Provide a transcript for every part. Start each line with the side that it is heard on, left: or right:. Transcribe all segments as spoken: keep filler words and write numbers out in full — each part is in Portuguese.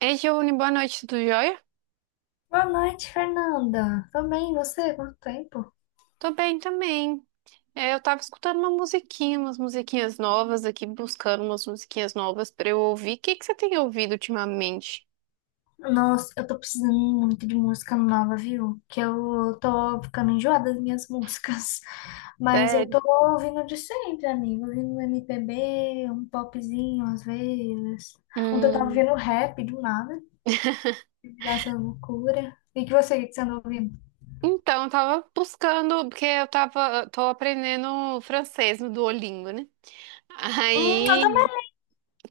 right: Ei, Giovanni, boa noite, tudo jóia?
left: Boa noite, Fernanda. Tô bem, e você? Quanto tempo?
right: Tô bem também. É, eu tava escutando uma musiquinha, umas musiquinhas novas aqui, buscando umas musiquinhas novas pra eu ouvir. O que que você tem ouvido ultimamente?
left: Nossa, eu tô precisando muito de música nova, viu? Que eu tô ficando enjoada das minhas músicas. Mas eu
right: Sério?
left: tô ouvindo de sempre, amigo. Ouvindo um M P B, um popzinho às vezes. Ontem eu tava
right: Hum,
left: ouvindo rap do nada, dessa loucura. E que você, o que você anda ouvindo?
right: então, eu tava buscando, porque eu tava, tô aprendendo francês no Duolingo, né?
left: Hum, eu
right: Aí,
left: também.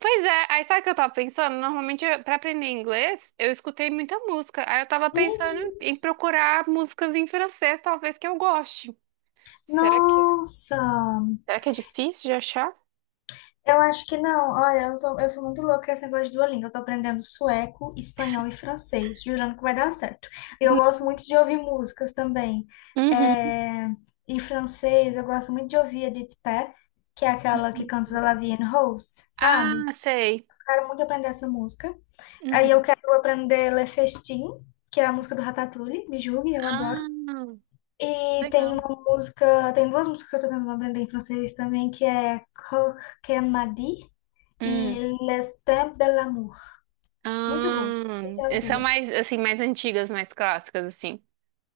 right: pois é, aí sabe o que eu tava pensando? Normalmente, eu- pra aprender inglês, eu escutei muita música. Aí eu tava pensando
left: Uhum.
right: em em procurar músicas em francês, talvez que eu goste. Será que
left: Nossa!
right: Será que é difícil de achar?
left: Eu acho que não. Olha, eu sou, eu sou muito louca com esse negócio de Duolingo. Eu tô aprendendo sueco, espanhol e francês, jurando que vai dar certo. E eu
right: Hum.
left: gosto muito de ouvir músicas também.
right: Uhum.
left: É, em francês, eu gosto muito de ouvir Edith Piaf, que é aquela que
right: Uhum.
left: canta La Vie en Rose, sabe?
right: Ah, sei.
left: Quero muito aprender essa música. Aí eu
right: Uhum.
left: quero aprender Le Festin, que é a música do Ratatouille, me julgue, eu
right: Ah,
left: adoro. E tem
right: legal.
left: uma música, tem duas músicas que eu tô tentando aprender em francês também, que é Coq que Madi
right: Hum.
left: e L'Estin Belamour. Muito bom, escutei as
right: Ah, são
left: duas.
right: mais, assim, mais antigas, mais clássicas, assim.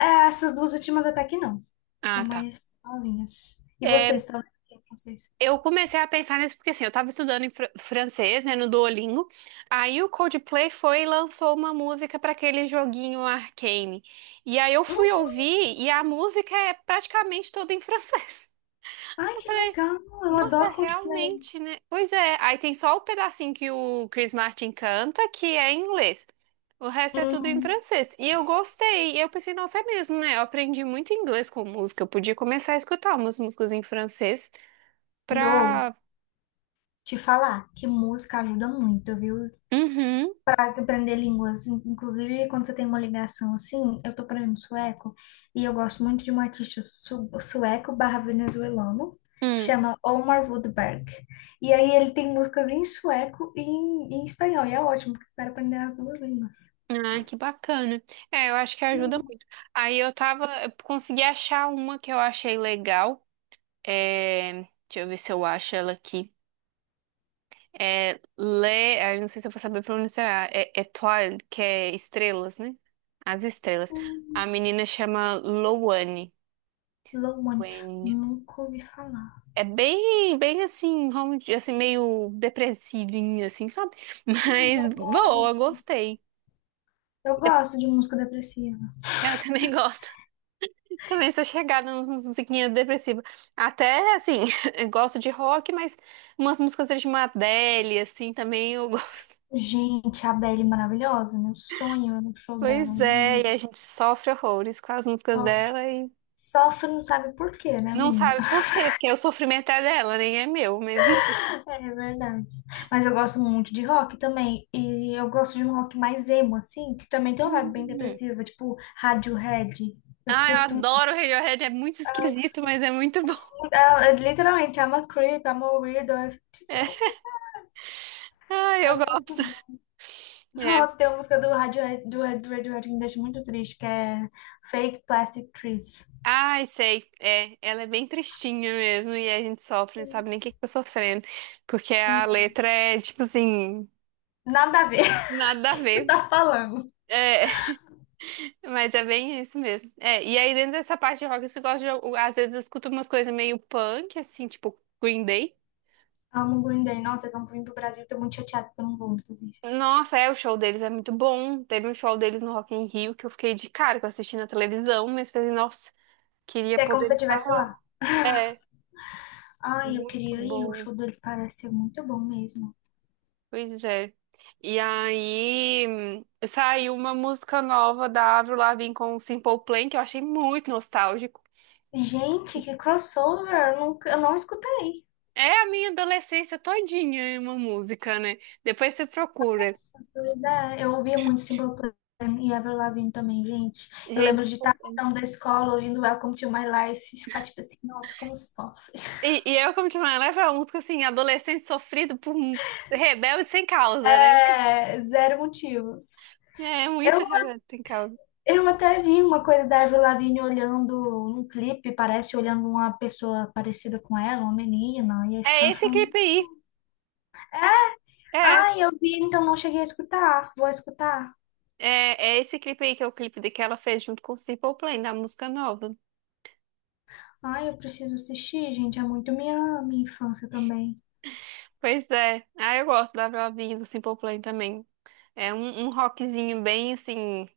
left: É, essas duas últimas até que não. São
right: Ah, tá.
left: mais novinhas. E vocês,
right: É,
left: estão lendo francês?
right: eu comecei a pensar nisso porque, assim, eu tava estudando em fr- francês, né, no Duolingo. Aí o Coldplay foi e lançou uma música para aquele joguinho Arcane. E aí eu
left: Hum,
right: fui ouvir e a música é praticamente toda em francês.
left: ai, que legal! Eu
right: Nossa,
left: adoro Coldplay.
right: realmente, né? Pois é, aí tem só o pedacinho que o Chris Martin canta, que é em inglês. O resto é tudo em
left: Uhum.
right: francês. E eu gostei. E eu pensei, nossa, é mesmo, né? Eu aprendi muito inglês com música. Eu podia começar a escutar umas músicas em francês
left: Dou
right: pra.
left: te falar que música ajuda muito, viu?
right: Uhum.
left: De aprender línguas, in- inclusive quando você tem uma ligação assim, eu tô aprendendo sueco e eu gosto muito de um artista su- sueco barra venezuelano que
right: Hum.
left: chama Omar Woodberg. E aí ele tem músicas em sueco e em, em espanhol, e é ótimo, porque eu quero aprender as duas línguas.
right: Ah, que bacana. É, eu acho que ajuda
left: Sim,
right: muito. Aí eu tava. Eu consegui achar uma que eu achei legal. É... Deixa eu ver se eu acho ela aqui. É, Le, ah, eu não sei se eu vou saber pronunciar. É, é que é estrelas, né? As estrelas.
left: hum,
right: A menina chama Loane.
left: Slow Money,
right: Wen.
left: nunca ouvi falar.
right: É bem, bem assim, rom- assim, meio depressivinho assim, sabe?
left: Ai,
right: Mas
left: eu
right: boa,
left: gosto.
right: gostei.
left: Eu
right: De-
left: gosto de música depressiva.
right: Eu também gosto. Também sou chegada nas nas musiquinhas depressivas. Até, assim, eu gosto de rock, mas umas músicas de uma Adele, assim, também eu gosto.
left: Gente, a Adele é maravilhosa, meu sonho é um show dela,
right: Pois é, e
left: juro.
right: a gente sofre horrores com as músicas
left: Só
right: dela.
left: sofre, não sabe por quê, né,
right: Não
left: menina?
right: sabe por quê, porque o sofrimento é dela, nem é meu, mas enfim.
left: É verdade. Mas eu gosto muito de rock também. E eu gosto de um rock mais emo, assim, que também tem uma vibe bem
right: Hum.
left: depressiva, tipo Radiohead. Eu
right: Ah, eu
left: curto muito.
right: adoro o Radiohead, é muito esquisito,
left: Nossa,
right: mas é muito bom.
left: muito- ah, eu literalmente, I'm a creep, I'm a weirdo. É tipo,
right: É.
left: oh my God,
right: Ah,
left: é
right: eu
left: muito
right: gosto.
left: bom.
right: É.
left: Nossa, tem uma música do Radiohead, do Red- do Radiohead que me deixa muito triste, que é Fake Plastic Trees.
right: Ai, sei. É, ela é bem tristinha mesmo, e a gente sofre, não sabe nem o que que tá sofrendo. Porque
left: É,
right: a letra é, tipo assim,
left: nada a ver.
right: nada a
left: O que você
right: ver.
left: tá falando?
right: É, mas é bem isso mesmo. É, e aí dentro dessa parte de rock, você gosta de, às vezes eu escuto umas coisas meio punk, assim, tipo Green Day.
left: Amo o Green Day. Nossa, eles vão vir pro Brasil. Tô muito chateada que eu não vou, inclusive.
right: Nossa, é, o show deles é muito bom. Teve um show deles no Rock in Rio que eu fiquei de cara, que eu assisti na televisão, mas falei, nossa, queria
left: Isso é como
right: poder
left: se eu
right: estar
left: estivesse lá.
right: lá. É,
left: Ai, eu
right: muito
left: queria ir. O
right: bom.
left: show deles parece ser muito bom mesmo.
right: Pois é. E aí hum, saiu uma música nova da Avril Lavigne com o Simple Plan, que eu achei muito nostálgico.
left: Gente, que crossover! Eu, nunca, eu não escutei.
right: É a minha adolescência todinha, é uma música, né? Depois você procura.
left: Pois é, eu ouvia muito Simple Plan e Avril Lavigne também, gente. Eu
right: Gente,
left: lembro de
right: Simple
left: estar
right: Plan.
left: voltando da escola ouvindo Welcome to My Life e ficar tipo assim, nossa, como sofre.
right: E, e eu, como te falei, ela é uma música assim, adolescente sofrido por um rebelde sem causa, né?
left: É, zero motivos.
right: É é muita
left: Eu
right: razão tem causa.
left: Eu até vi uma coisa da Avril Lavigne olhando um clipe, parece olhando uma pessoa parecida com ela, uma menina, e aí
right: É
left: ficaram
right: esse
left: falando:
right: clipe aí. É,
left: ai, eu vi, então não cheguei a escutar, vou escutar.
right: é, é esse clipe aí que é o clipe de que ela fez junto com o Simple Plan, da música nova.
left: Ai, eu preciso assistir, gente, é muito minha, minha infância também.
right: Pois é. Ah, eu gosto da Avril Lavigne e do Simple Plan também. É um, um rockzinho bem, assim,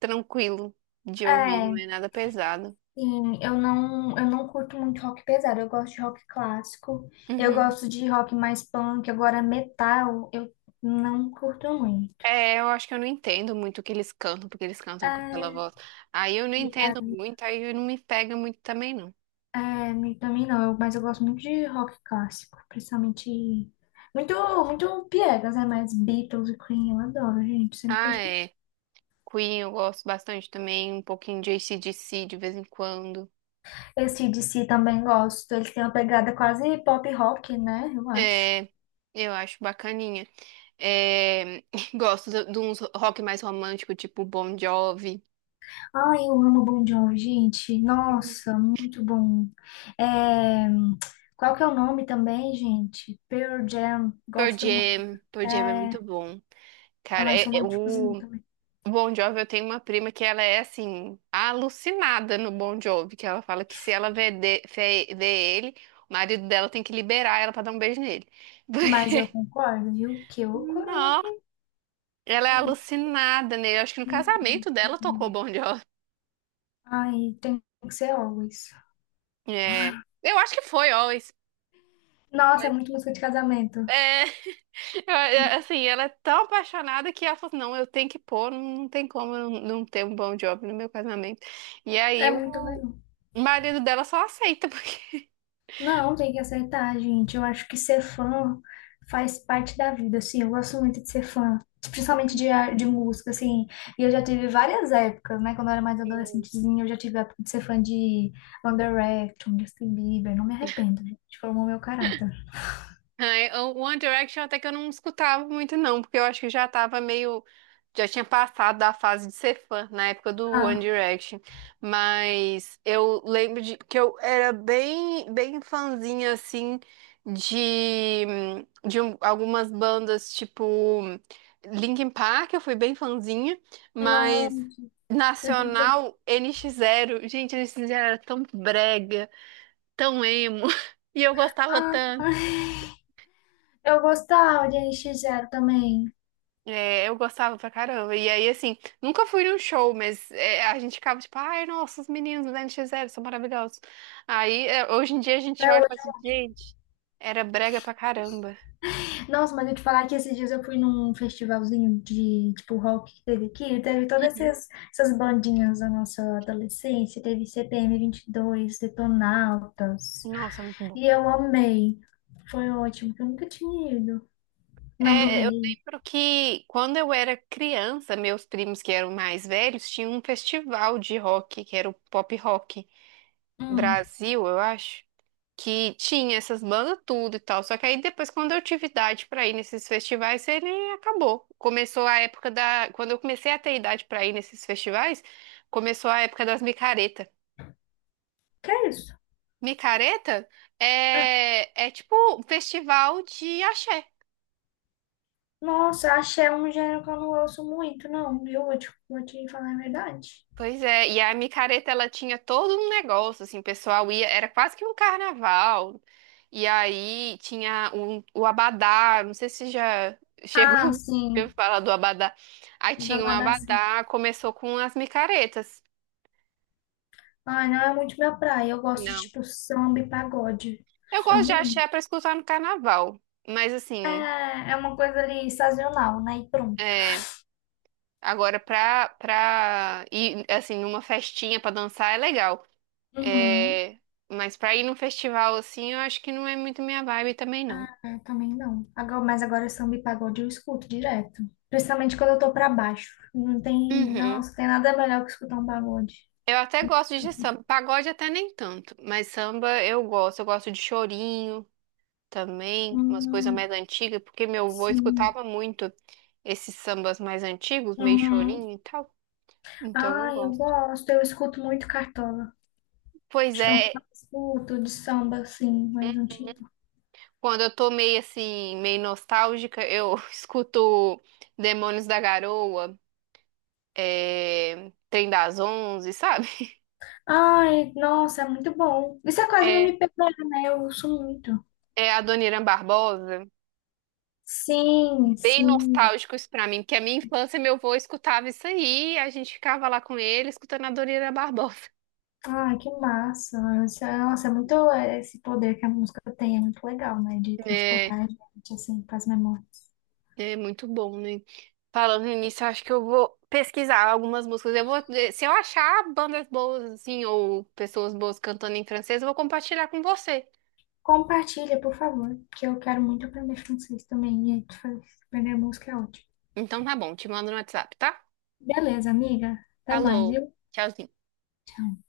right: tranquilo de ouvir,
left: É,
right: não é nada pesado.
left: sim, eu não, eu não curto muito rock pesado, eu gosto de rock clássico, eu
right: Uhum.
left: gosto de rock mais punk, agora metal, eu não curto muito.
right: É, eu acho que eu não entendo muito o que eles cantam, porque eles cantam com aquela
left: É,
right: voz. Aí eu não entendo muito, aí não me pega muito também, não.
left: É, me- também não, eu- mas eu gosto muito de rock clássico, principalmente muito, muito piegas, né? Mas Beatles e Queen eu adoro, gente, sempre
right: Ah,
left: escuto.
right: é. Queen eu gosto bastante também, um pouquinho de C D C de vez em quando.
left: Esse A C/D C também gosto, eles têm uma pegada quase pop rock, né? Eu acho.
right: É, eu acho bacaninha. É, gosto de, de uns rock mais romântico, tipo Bon Jovi.
left: Ai, eu amo Bon Jovi, gente, nossa, muito bom. É, qual que é o nome também, gente? Pearl Jam,
right: Pearl
left: gosto muito.
right: Jam. Pearl Jam é
left: É,
right: muito bom.
left: é
right: Cara,
left: mais
right: é, é
left: românticozinho
right: o
left: também.
right: Bon Jovi, eu tenho uma prima que ela é, assim, alucinada no Bon Jovi, que ela fala que se ela vê, de- vê- vê ele, o marido dela tem que liberar ela pra dar um beijo nele.
left: Mas eu
right: Porque,
left: concordo, viu? Que o coroa
right: não,
left: aqui,
right: ela é alucinada nele. Eu acho que no casamento dela tocou Bon Jovi.
left: ai, tem que ser always.
right: É, eu acho que foi Always.
left: Nossa, é
right: Foi.
left: muito música de casamento.
right: É. Eu- eu- Assim, ela é tão apaixonada que ela falou, assim, não, eu tenho que pôr, não não tem como eu não ter um bom job no meu casamento. E
left: É
right: aí
left: muito
right: o
left: legal.
right: marido dela só aceita, porque...
left: Não, tem que aceitar, gente. Eu acho que ser fã faz parte da vida, assim. Eu gosto muito de ser fã, principalmente de, ar- de música, assim. E eu já tive várias épocas, né? Quando eu era mais adolescentezinha, eu já tive a época de ser fã de One Direction, Justin Bieber. Não me arrependo, gente. Formou meu caráter.
right: É, o One Direction até que eu não escutava muito, não, porque eu acho que já tava meio. Já tinha passado da fase de ser fã na época do One
left: Ah,
right: Direction. Mas eu lembro de que eu era bem, bem fãzinha, assim, de, de um- algumas bandas, tipo Linkin Park, eu fui bem fãzinha, mas
left: não.
right: Nacional, N NX Zero. Gente, N NX Zero era tão brega, tão emo, e eu gostava
left: Ah,
right: tanto.
left: eu gostava de N X Zero também.
right: É, eu gostava pra caramba. E aí, assim, nunca fui num show, mas é, a gente ficava tipo, ai, nossa, os meninos do N X Zero são maravilhosos. Aí, é, hoje em dia a gente
left: Até
right: olha e fala assim, gente, era brega pra caramba.
left: nossa, mas eu te falar que esses dias eu fui num festivalzinho de, tipo, rock que teve aqui, e teve todas
right: Uhum.
left: essas, essas bandinhas da nossa adolescência, teve C P M vinte e dois, Detonautas,
right: Nossa, muito bom.
left: e eu amei. Foi ótimo, que eu nunca tinha ido. Não do
right: É, eu
left: Rei.
right: lembro que quando eu era criança, meus primos que eram mais velhos tinham um festival de rock, que era o Pop Rock
left: Hum,
right: Brasil, eu acho. Que tinha essas bandas tudo e tal. Só que aí depois, quando eu tive idade pra ir nesses festivais, ele acabou. Começou a época da. Quando eu comecei a ter idade pra ir nesses festivais, começou a época das micareta.
left: que é isso?
right: Micareta
left: Ah,
right: é, é tipo um festival de axé.
left: nossa, axé é um gênero que eu não ouço muito, não, viu? Vou te, vou te falar a verdade.
right: Pois é, e a micareta ela tinha todo um negócio, assim, o pessoal ia, era quase que um carnaval. E aí tinha um- o abadá, não sei se já
left: Ah,
right: chegou a
left: sim,
right: falar do abadá. Aí tinha um
left: Dabadá, sim.
right: abadá, começou com as micaretas.
left: Ai, não é muito minha praia, eu gosto de,
right: Não.
left: tipo, samba e pagode.
right: Eu gosto de
left: Amo.
right: axé para escutar no carnaval, mas assim,
left: É, é uma coisa ali sazonal, né? E pronto.
right: é, agora pra, pra, ir, assim, numa festinha pra dançar é legal.
left: Uhum.
right: É, mas pra ir num festival assim, eu acho que não é muito minha vibe também,
left: Ah,
right: não.
left: eu também não. Agora, mas agora samba e pagode eu escuto direto. Principalmente quando eu tô pra baixo. Não tem,
right: Uhum.
left: nossa, tem nada melhor que escutar um pagode.
right: Eu até gosto de
left: Assim,
right: samba. Pagode até nem tanto, mas samba eu gosto. Eu gosto de chorinho também, umas coisas
left: hum,
right: mais antigas, porque meu avô
left: sim.
right: escutava muito esses sambas mais antigos, meio
left: Uhum.
right: chorinho e tal. Então eu
left: Ah, eu
right: gosto.
left: gosto. Eu escuto muito Cartola.
right: Pois
left: Acho que é um que eu
right: é,
left: mais escuto de samba, assim, mais antigo.
right: quando eu tô meio assim, meio nostálgica, eu escuto Demônios da Garoa, é... Trem das Onze, sabe?
left: Ai, nossa, é muito bom. Isso é quase um
right: É,
left: M P B, né? Eu uso muito.
right: é a Dona Irã Barbosa.
left: Sim,
right: Bem
left: sim.
right: nostálgicos pra mim, porque a minha infância, meu avô escutava isso aí, a gente ficava lá com ele, escutando a Doriana Barbosa.
left: Ai, que massa. Isso é- nossa, é muito é, esse poder que a música tem, é muito legal, né? De
right: É,
left: transportar a gente, assim, para as memórias.
right: é muito bom, né? Falando nisso, eu acho que eu vou pesquisar algumas músicas. Eu vou, eh, se eu achar bandas boas, assim, ou pessoas boas cantando em francês, eu vou compartilhar com você.
left: Compartilha, por favor, que eu quero muito aprender francês também. E fa- aprender música é ótimo.
right: Então tá bom, te mando no WhatsApp, tá?
left: Beleza, amiga. Até mais,
right: Falou,
left: viu?
right: tchauzinho.
left: Tchau.